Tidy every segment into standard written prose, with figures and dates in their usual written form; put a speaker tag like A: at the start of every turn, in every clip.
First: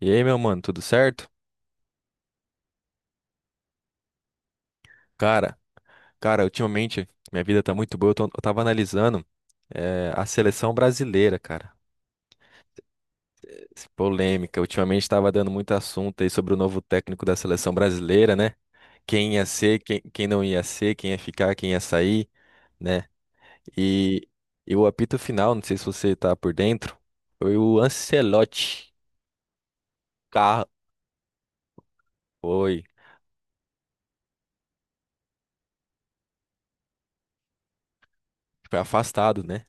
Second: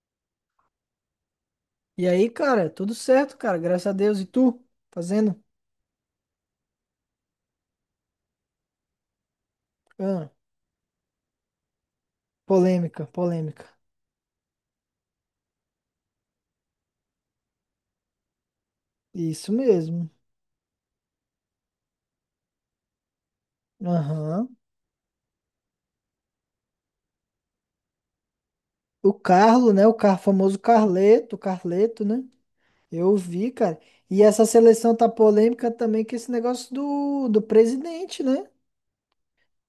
A: E aí, meu mano, tudo certo?
B: E aí, cara, tudo certo, cara, graças a Deus. E tu? Fazendo?
A: Cara, cara, ultimamente minha vida tá muito boa. Eu tava analisando a
B: Ah,
A: seleção brasileira, cara.
B: polêmica, polêmica.
A: Esse Polêmica. Ultimamente tava dando muito assunto aí sobre o novo técnico da seleção brasileira, né? Quem ia
B: Isso
A: ser, quem,
B: mesmo.
A: quem não ia ser, quem ia ficar, quem ia sair, né? E,
B: Aham.
A: e o apito final, não sei se você tá por dentro, foi o Ancelotti.
B: O Carlo, né? O car famoso
A: Carro,
B: Carleto, Carleto, né?
A: foi,
B: Eu vi, cara. E essa seleção tá polêmica também com esse negócio do presidente, né?
A: foi afastado, né?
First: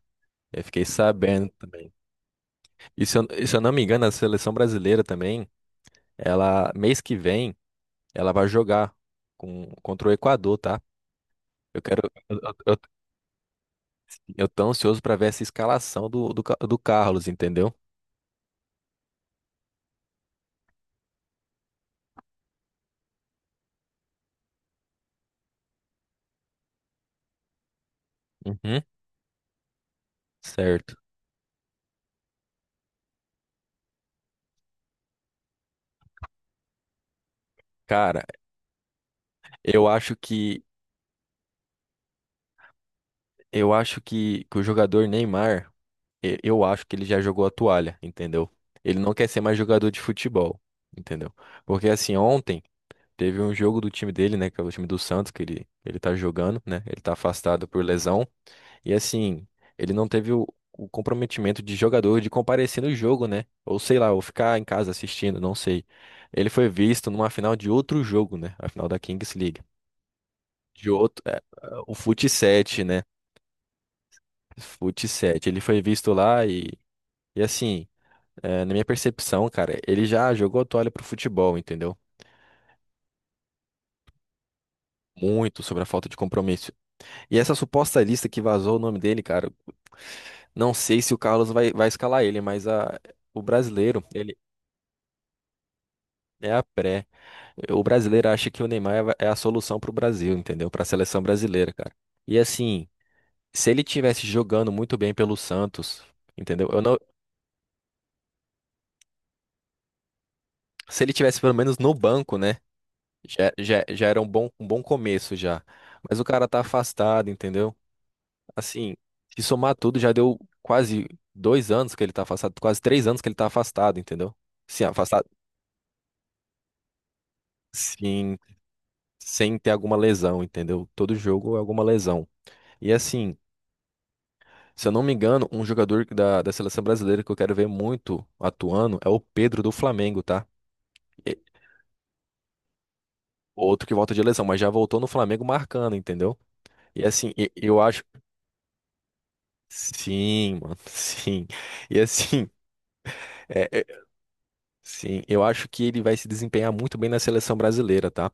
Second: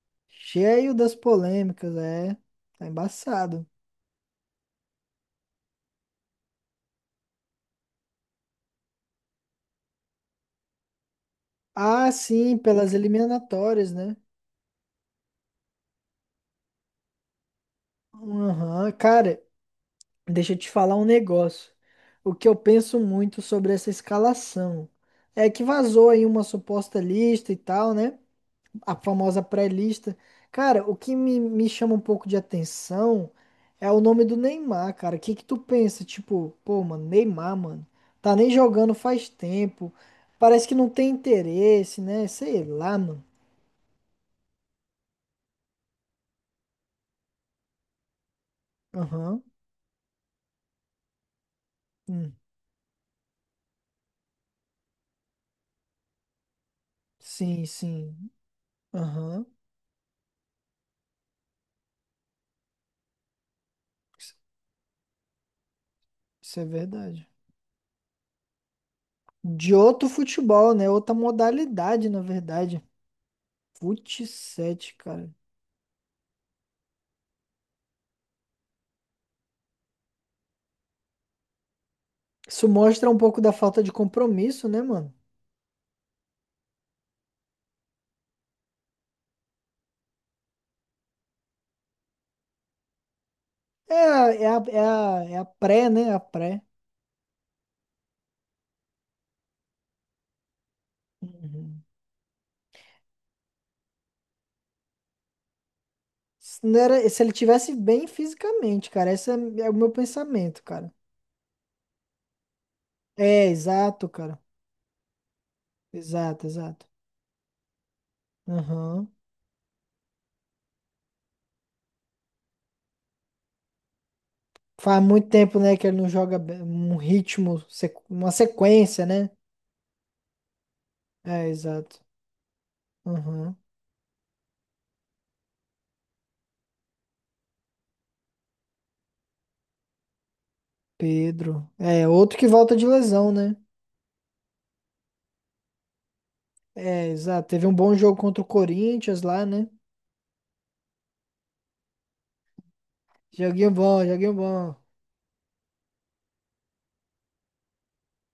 A: Eu fiquei
B: Cheio das
A: sabendo também.
B: polêmicas, é. Tá
A: E se eu
B: embaçado.
A: não me engano, a seleção brasileira também. Mês que vem, ela vai jogar contra o Equador, tá? Eu quero.
B: Ah,
A: Eu,
B: sim,
A: eu,
B: pelas eliminatórias, né?
A: eu tô ansioso pra ver essa escalação do Carlos, entendeu?
B: Aham. Cara, deixa eu te falar um negócio. O que eu penso muito sobre essa escalação é que vazou aí uma suposta lista e tal, né?
A: Uhum.
B: A famosa pré-lista. Cara,
A: Certo.
B: o que me chama um pouco de atenção é o nome do Neymar, cara. O que que tu pensa? Tipo, pô, mano, Neymar, mano,
A: Cara,
B: tá nem jogando faz
A: eu
B: tempo.
A: acho que.
B: Parece que não tem interesse, né? Sei lá, mano.
A: Eu acho que o jogador Neymar, eu acho que ele já jogou a toalha, entendeu? Ele não quer ser
B: Aham.
A: mais jogador de futebol, entendeu? Porque assim,
B: Hum.
A: ontem. Teve um jogo do time dele, né? Que é o time do Santos, que ele tá jogando, né? Ele tá
B: Sim,
A: afastado por lesão.
B: sim.
A: E
B: Aham.
A: assim, ele não teve o comprometimento de jogador de comparecer no jogo, né? Ou sei lá, ou
B: Isso
A: ficar em casa assistindo, não sei. Ele
B: isso é
A: foi visto
B: verdade.
A: numa final de outro jogo, né? A final da Kings League.
B: De outro futebol,
A: De
B: né? Outra
A: outro, é, o
B: modalidade, na
A: Fut
B: verdade.
A: 7, né?
B: Fut 7,
A: Fut
B: cara.
A: 7. Ele foi visto lá e assim, é, na minha percepção, cara, ele já jogou a toalha pro futebol, entendeu?
B: Isso mostra um pouco da falta de compromisso, né, mano?
A: Muito sobre a falta de compromisso. E essa suposta lista que vazou o nome dele, cara, não sei se o Carlos vai escalar ele, mas a, o
B: É,
A: brasileiro,
B: a-
A: ele
B: é a, é a, é a pré, né? A
A: é
B: pré.
A: a pré. O brasileiro acha que o Neymar é a solução pro Brasil, entendeu? Pra seleção brasileira,
B: Uhum.
A: cara. E assim, se ele tivesse jogando muito bem pelo Santos,
B: Se,
A: entendeu?
B: não
A: Eu não,
B: era, se ele tivesse bem fisicamente, cara. Esse é o meu pensamento, cara.
A: se ele tivesse pelo menos no banco, né?
B: É,
A: Já, já, já
B: exato,
A: era
B: cara.
A: um bom começo já. Mas o cara
B: Exato,
A: tá
B: exato.
A: afastado, entendeu? Assim,
B: Aham.
A: se somar tudo, já deu quase 2 anos que ele tá afastado, quase 3 anos que ele tá afastado, entendeu? Sim,
B: Faz
A: afastado,
B: muito tempo, né, que ele não joga um ritmo, uma
A: sim,
B: sequência, né?
A: sem ter alguma lesão, entendeu? Todo
B: É,
A: jogo é alguma
B: exato.
A: lesão. E assim,
B: Aham.
A: se eu não me engano, um jogador da seleção brasileira que eu quero ver muito atuando é o Pedro do Flamengo, tá? E-
B: Pedro. É, outro que volta de lesão, né?
A: Outro que volta de lesão, mas já voltou no Flamengo marcando, entendeu? E
B: É,
A: assim,
B: exato. Teve um
A: eu
B: bom
A: acho.
B: jogo contra o Corinthians lá, né?
A: Sim, mano, sim. E assim,
B: Joguinho
A: é, é-
B: bom, joguinho bom.
A: sim, eu acho que ele vai se desempenhar muito bem na seleção brasileira, tá?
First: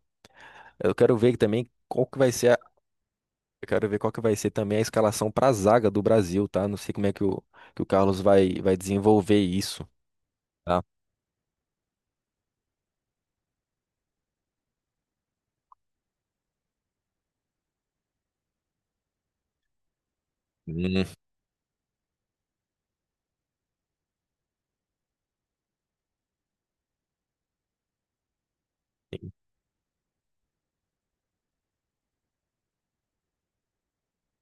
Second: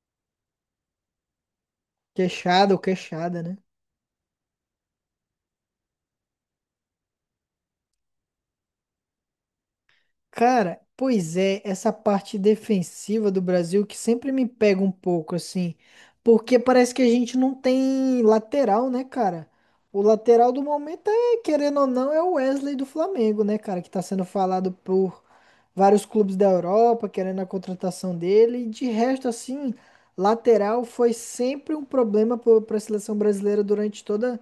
A: Eu quero ver também qual que vai ser a,
B: Queixada ou queixada, né?
A: eu quero ver qual que vai ser também a escalação para a zaga do Brasil, tá? Não sei como é que que o Carlos vai desenvolver isso,
B: Cara,
A: tá?
B: pois é, essa parte defensiva do Brasil que sempre me pega um pouco, assim, porque parece que a gente não tem lateral, né, cara? O lateral do
A: Hum.
B: momento é, querendo ou não, é o Wesley do Flamengo, né, cara, que tá sendo falado por vários clubes da Europa, querendo a contratação dele, e de resto, assim, lateral foi sempre um problema para a seleção brasileira durante toda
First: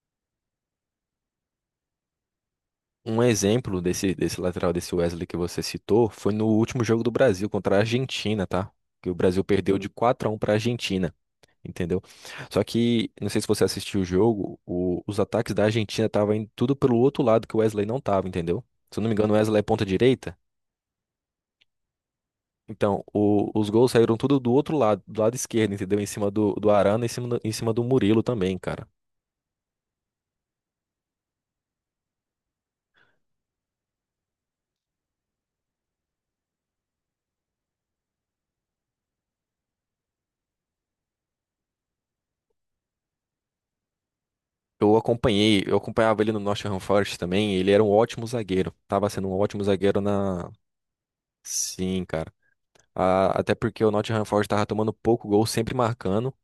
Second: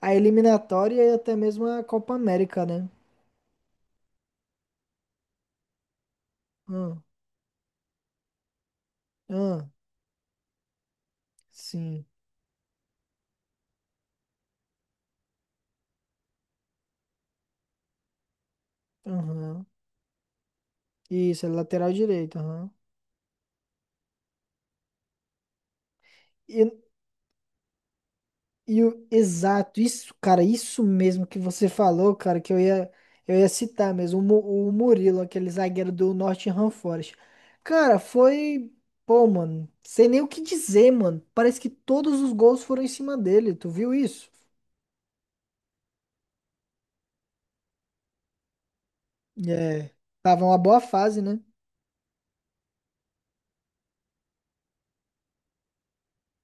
B: a eliminatória e até mesmo a Copa América, né?
A: Um exemplo desse lateral, desse Wesley que você citou, foi no último jogo
B: Hum,
A: do Brasil contra a Argentina, tá? Que o Brasil
B: hum,
A: perdeu de 4-1 para a Argentina, entendeu?
B: sim.
A: Só que, não sei se você assistiu o jogo, os ataques da Argentina estavam indo tudo pelo outro lado que o Wesley não tava, entendeu? Se eu não me engano, o Wesley é
B: Aham.
A: ponta direita.
B: Isso, é lateral direito, aham.
A: Então, os gols saíram tudo do outro lado, do lado esquerdo, entendeu? Em cima do
B: E,
A: Arana, em cima do Murilo também,
B: e
A: cara.
B: o, exato, isso, cara, isso mesmo que você falou, cara, que eu ia citar mesmo, o Murilo, aquele zagueiro do Nottingham Forest. Cara, foi, pô, mano, sem nem o que dizer, mano. Parece que todos os gols foram em cima dele, tu viu isso?
A: Eu acompanhei, eu acompanhava ele no Nottingham Forest também, ele era um ótimo zagueiro. Tava sendo um ótimo
B: É,
A: zagueiro
B: tava
A: na.
B: uma boa fase, né?
A: Sim, cara. Até porque o Nottingham Forest tava tomando pouco gol, sempre marcando.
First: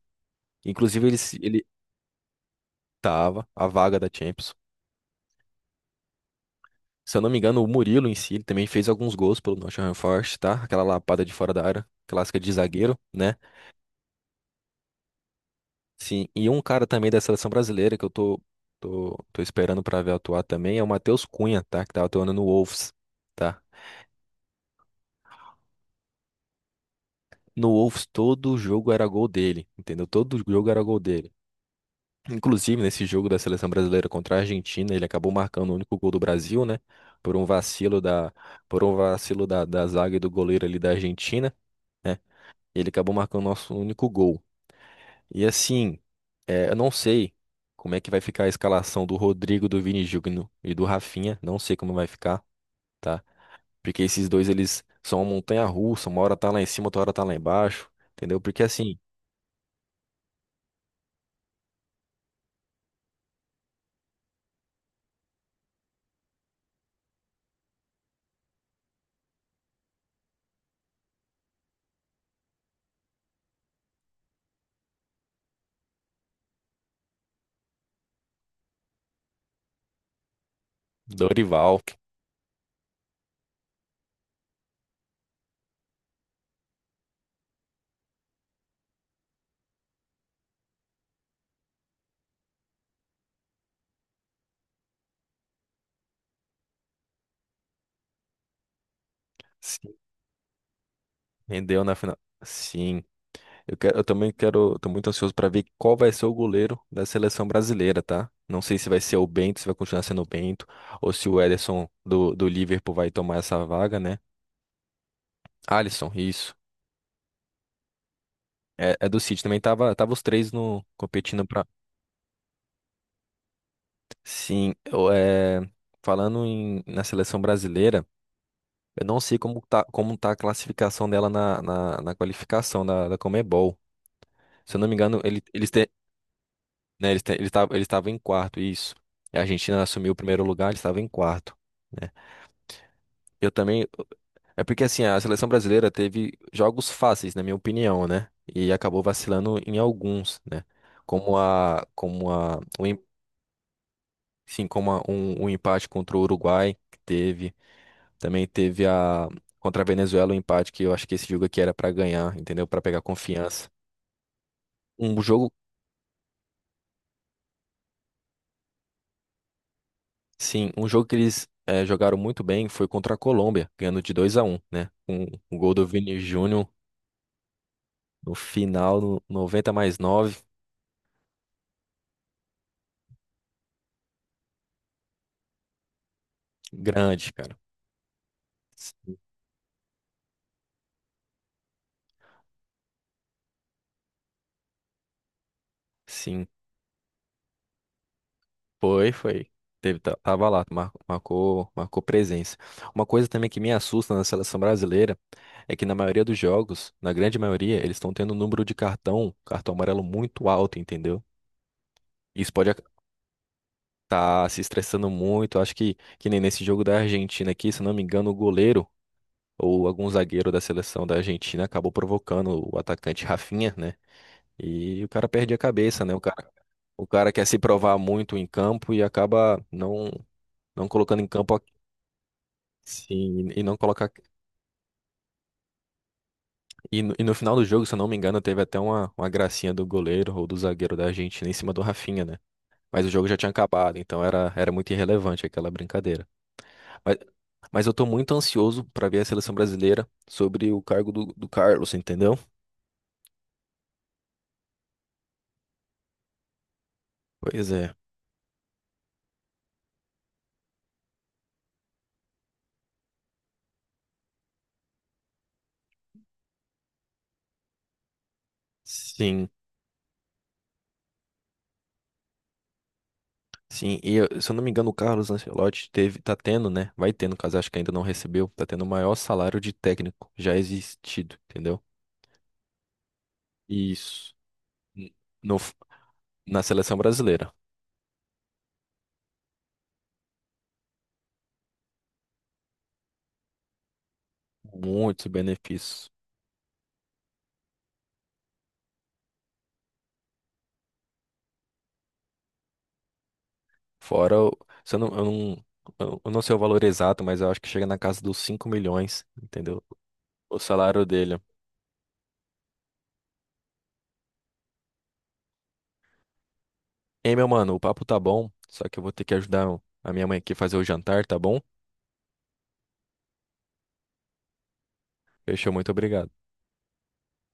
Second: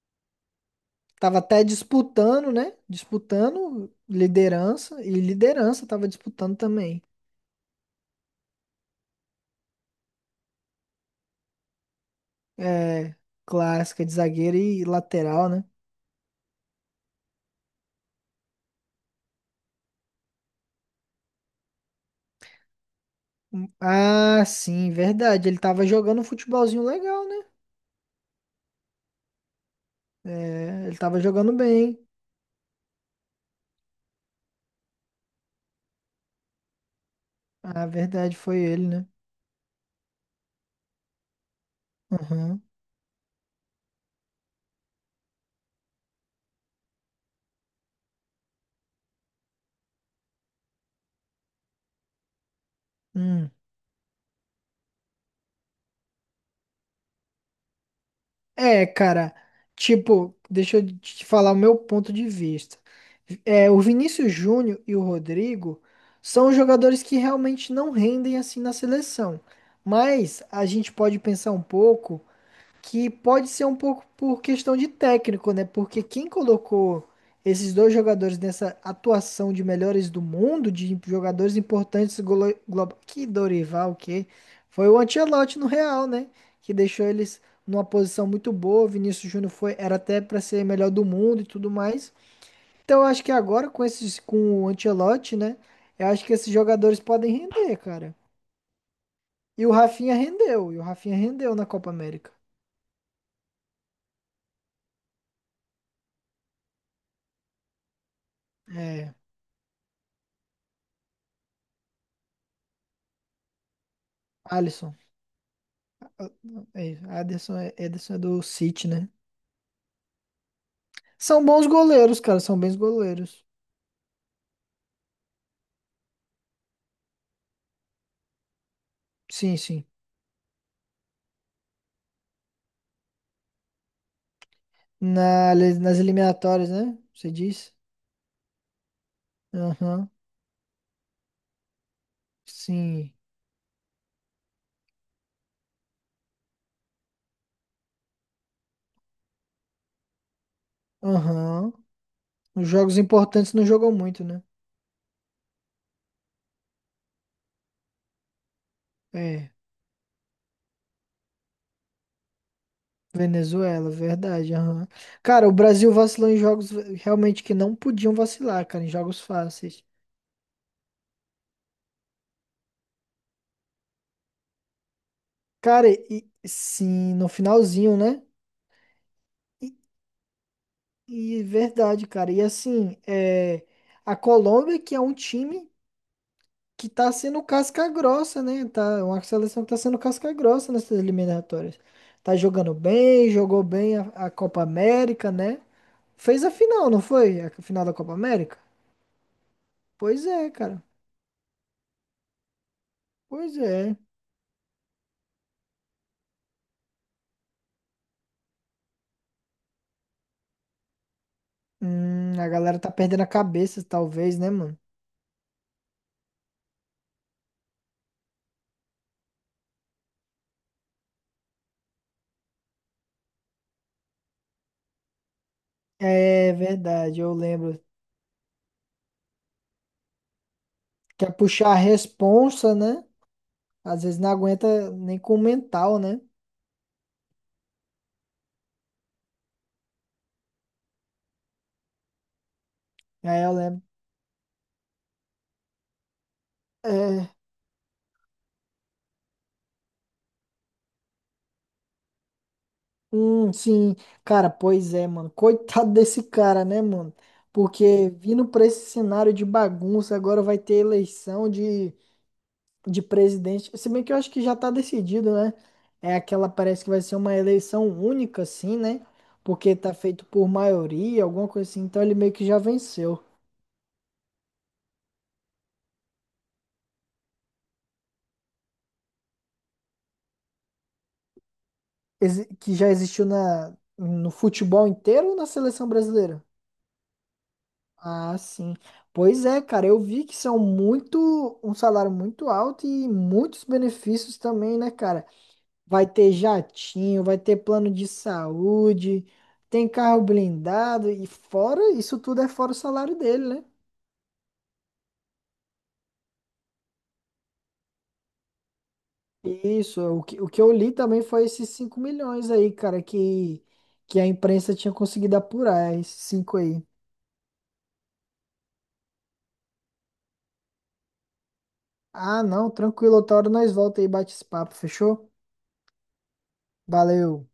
A: Inclusive, ele,
B: Tava
A: se-
B: até
A: ele
B: disputando, né?
A: tava, a
B: Disputando
A: vaga da Champions.
B: liderança, e liderança tava disputando também.
A: Se eu não me engano, o Murilo em si, ele também fez alguns gols pelo Nottingham Forest, tá? Aquela lapada de fora da área, clássica de zagueiro,
B: É,
A: né?
B: clássica de zagueiro e lateral, né?
A: Sim, e um cara também da seleção brasileira que eu tô esperando pra ver atuar também é o Matheus Cunha, tá? Que tava atuando no Wolves, tá?
B: Ah, sim, verdade. Ele tava jogando um futebolzinho legal, né?
A: No Wolves todo jogo era gol dele, entendeu? Todo jogo era
B: É, ele
A: gol
B: tava
A: dele.
B: jogando bem.
A: Inclusive nesse jogo da seleção brasileira contra a Argentina, ele acabou marcando o único gol do Brasil, né? Por um
B: Ah,
A: vacilo da,
B: verdade, foi
A: por
B: ele,
A: um
B: né?
A: vacilo da zaga e do goleiro ali da Argentina, né?
B: Aham.
A: Ele acabou marcando o nosso único gol. E assim, é, eu não sei como é que vai ficar a escalação do Rodrigo, do Vini Júnior e do Rafinha. Não sei como vai ficar, tá?
B: Hum.
A: Porque esses dois, eles são uma montanha-russa. Uma hora tá lá em cima, outra hora tá lá embaixo. Entendeu? Porque
B: É,
A: assim,
B: cara, tipo, deixa eu te falar o meu ponto de vista. É, o Vinícius Júnior e o Rodrigo são jogadores que realmente não rendem assim na seleção. Mas a gente pode pensar um pouco, que pode ser um pouco por questão de técnico, né? Porque quem colocou esses dois jogadores nessa atuação de melhores do mundo, de jogadores
A: Dorival
B: importantes global, que Dorival, que foi o Ancelotti no Real, né? Que deixou eles numa posição muito boa. O Vinícius Júnior foi era até para ser melhor do mundo e tudo mais. Então eu acho que agora com o Ancelotti, né? Eu acho que esses jogadores podem render, cara. E o
A: se
B: Rafinha rendeu na
A: rendeu
B: Copa
A: na final.
B: América.
A: Sim, eu quero, eu também quero, tô muito ansioso pra ver qual vai ser o goleiro da seleção brasileira, tá? Não sei se vai
B: É,
A: ser o Bento, se vai continuar sendo o Bento, ou se o Ederson do Liverpool vai tomar essa vaga, né?
B: Alisson.
A: Alisson, isso.
B: É, Ederson é do City,
A: É
B: né?
A: do City também tava os três no competindo
B: São
A: pra.
B: bons goleiros, cara, são bons goleiros.
A: Sim, falando na seleção brasileira, eu não sei
B: Sim,
A: como tá,
B: sim.
A: como tá a classificação dela na qualificação da Conmebol. Se eu não me engano,
B: Na, nas eliminatórias, né?
A: né, eles
B: Você
A: te, eles
B: diz?
A: tavam- eles estavam em quarto, isso. E a Argentina
B: Aham,
A: assumiu o primeiro lugar, eles estavam em quarto. Né?
B: sim.
A: Eu também. É porque assim, a seleção brasileira teve jogos fáceis, na minha opinião, né? E acabou vacilando em alguns, né? Como
B: Aham.
A: a, como a,
B: Os
A: o
B: jogos importantes não jogam muito, né?
A: Sim, um empate contra o Uruguai que teve. Também teve a
B: É,
A: contra a Venezuela um empate que eu acho que esse jogo aqui era pra ganhar, entendeu? Pra pegar confiança.
B: Venezuela, verdade. Aham.
A: Um
B: Cara,
A: jogo,
B: o Brasil vacilou em jogos realmente que não podiam vacilar, cara, em jogos fáceis.
A: sim, um jogo que eles jogaram muito bem foi contra a Colômbia, ganhando de 2-1, né? Um gol do
B: Cara,
A: Vini
B: e
A: Júnior
B: sim, no finalzinho, né?
A: no final, no
B: E,
A: 90+9.
B: e verdade, cara. E assim, é, a Colômbia, que é um time que tá
A: Grande,
B: sendo
A: cara.
B: casca grossa, né?
A: S-
B: Tá, uma seleção que tá sendo casca grossa nessas eliminatórias. Tá jogando bem, jogou bem a Copa América, né? Fez
A: Sim.
B: a final, não foi? A final da Copa América?
A: Foi, foi.
B: Pois
A: Tava
B: é,
A: lá,
B: cara.
A: marcou presença. Uma coisa também
B: Pois
A: que me
B: é.
A: assusta na seleção brasileira é que na maioria dos jogos, na grande maioria, eles estão tendo um número de cartão, cartão amarelo muito alto, entendeu?
B: A
A: Isso pode
B: galera
A: estar
B: tá perdendo a cabeça, talvez,
A: tá
B: né,
A: se
B: mano?
A: estressando muito. Acho que nem nesse jogo da Argentina aqui, se eu não me engano, o goleiro ou algum zagueiro da seleção da Argentina acabou provocando o atacante Rafinha, né? E o cara perde a cabeça, né? O cara,
B: É
A: o
B: verdade,
A: cara
B: eu
A: quer se
B: lembro.
A: provar muito em campo e acaba não colocando em
B: Quer
A: campo.
B: puxar a responsa, né?
A: Sim, e não
B: Às
A: colocar.
B: vezes não aguenta nem com o mental, né?
A: E no final do jogo, se eu não me engano, teve até uma, gracinha do goleiro ou do zagueiro da Argentina em cima do Rafinha, né? Mas o jogo já
B: Aí
A: tinha
B: eu lembro.
A: acabado, então era muito irrelevante aquela brincadeira. Mas,
B: É.
A: mas eu tô muito ansioso pra ver a seleção brasileira sobre o cargo do Carlos, entendeu?
B: Sim, cara, pois é, mano. Coitado desse cara, né, mano?
A: Pois é.
B: Porque vindo pra esse cenário de bagunça, agora vai ter eleição de presidente. Se bem que eu acho que já tá decidido, né? É aquela, parece que vai ser uma eleição única, assim, né?
A: Sim,
B: Porque tá feito por maioria, alguma coisa assim. Então ele meio que já venceu.
A: sim. Se eu não me engano, o Carlos Ancelotti teve, tá tendo, né? Vai ter, no caso, acho que ainda não recebeu, tá tendo o maior salário de técnico já existido, entendeu?
B: Que já existiu na, no
A: Isso.
B: futebol
A: N-
B: inteiro ou na
A: No, f-
B: seleção brasileira?
A: na seleção brasileira.
B: Ah, sim. Pois é, cara, eu vi que são muito, um salário muito alto e muitos benefícios também, né, cara?
A: Muitos
B: Vai
A: benefícios.
B: ter jatinho, vai ter plano de saúde, tem carro blindado e fora, isso tudo é fora o salário dele, né?
A: Fora, se eu não, eu não, eu não sei o valor exato, mas eu acho que chega na casa dos 5 milhões, entendeu?
B: Isso, o que, o
A: O
B: que eu li
A: salário
B: também
A: dele.
B: foi esses 5 milhões aí, cara, que a imprensa tinha conseguido apurar, esses 5 aí.
A: Ei, meu mano, o papo tá bom, só que eu vou ter que ajudar a minha mãe aqui a fazer o jantar, tá bom?
B: Ah, não, tranquilo, outra hora nós volta aí e bate esse papo, fechou?
A: Fechou, muito obrigado.
B: Valeu.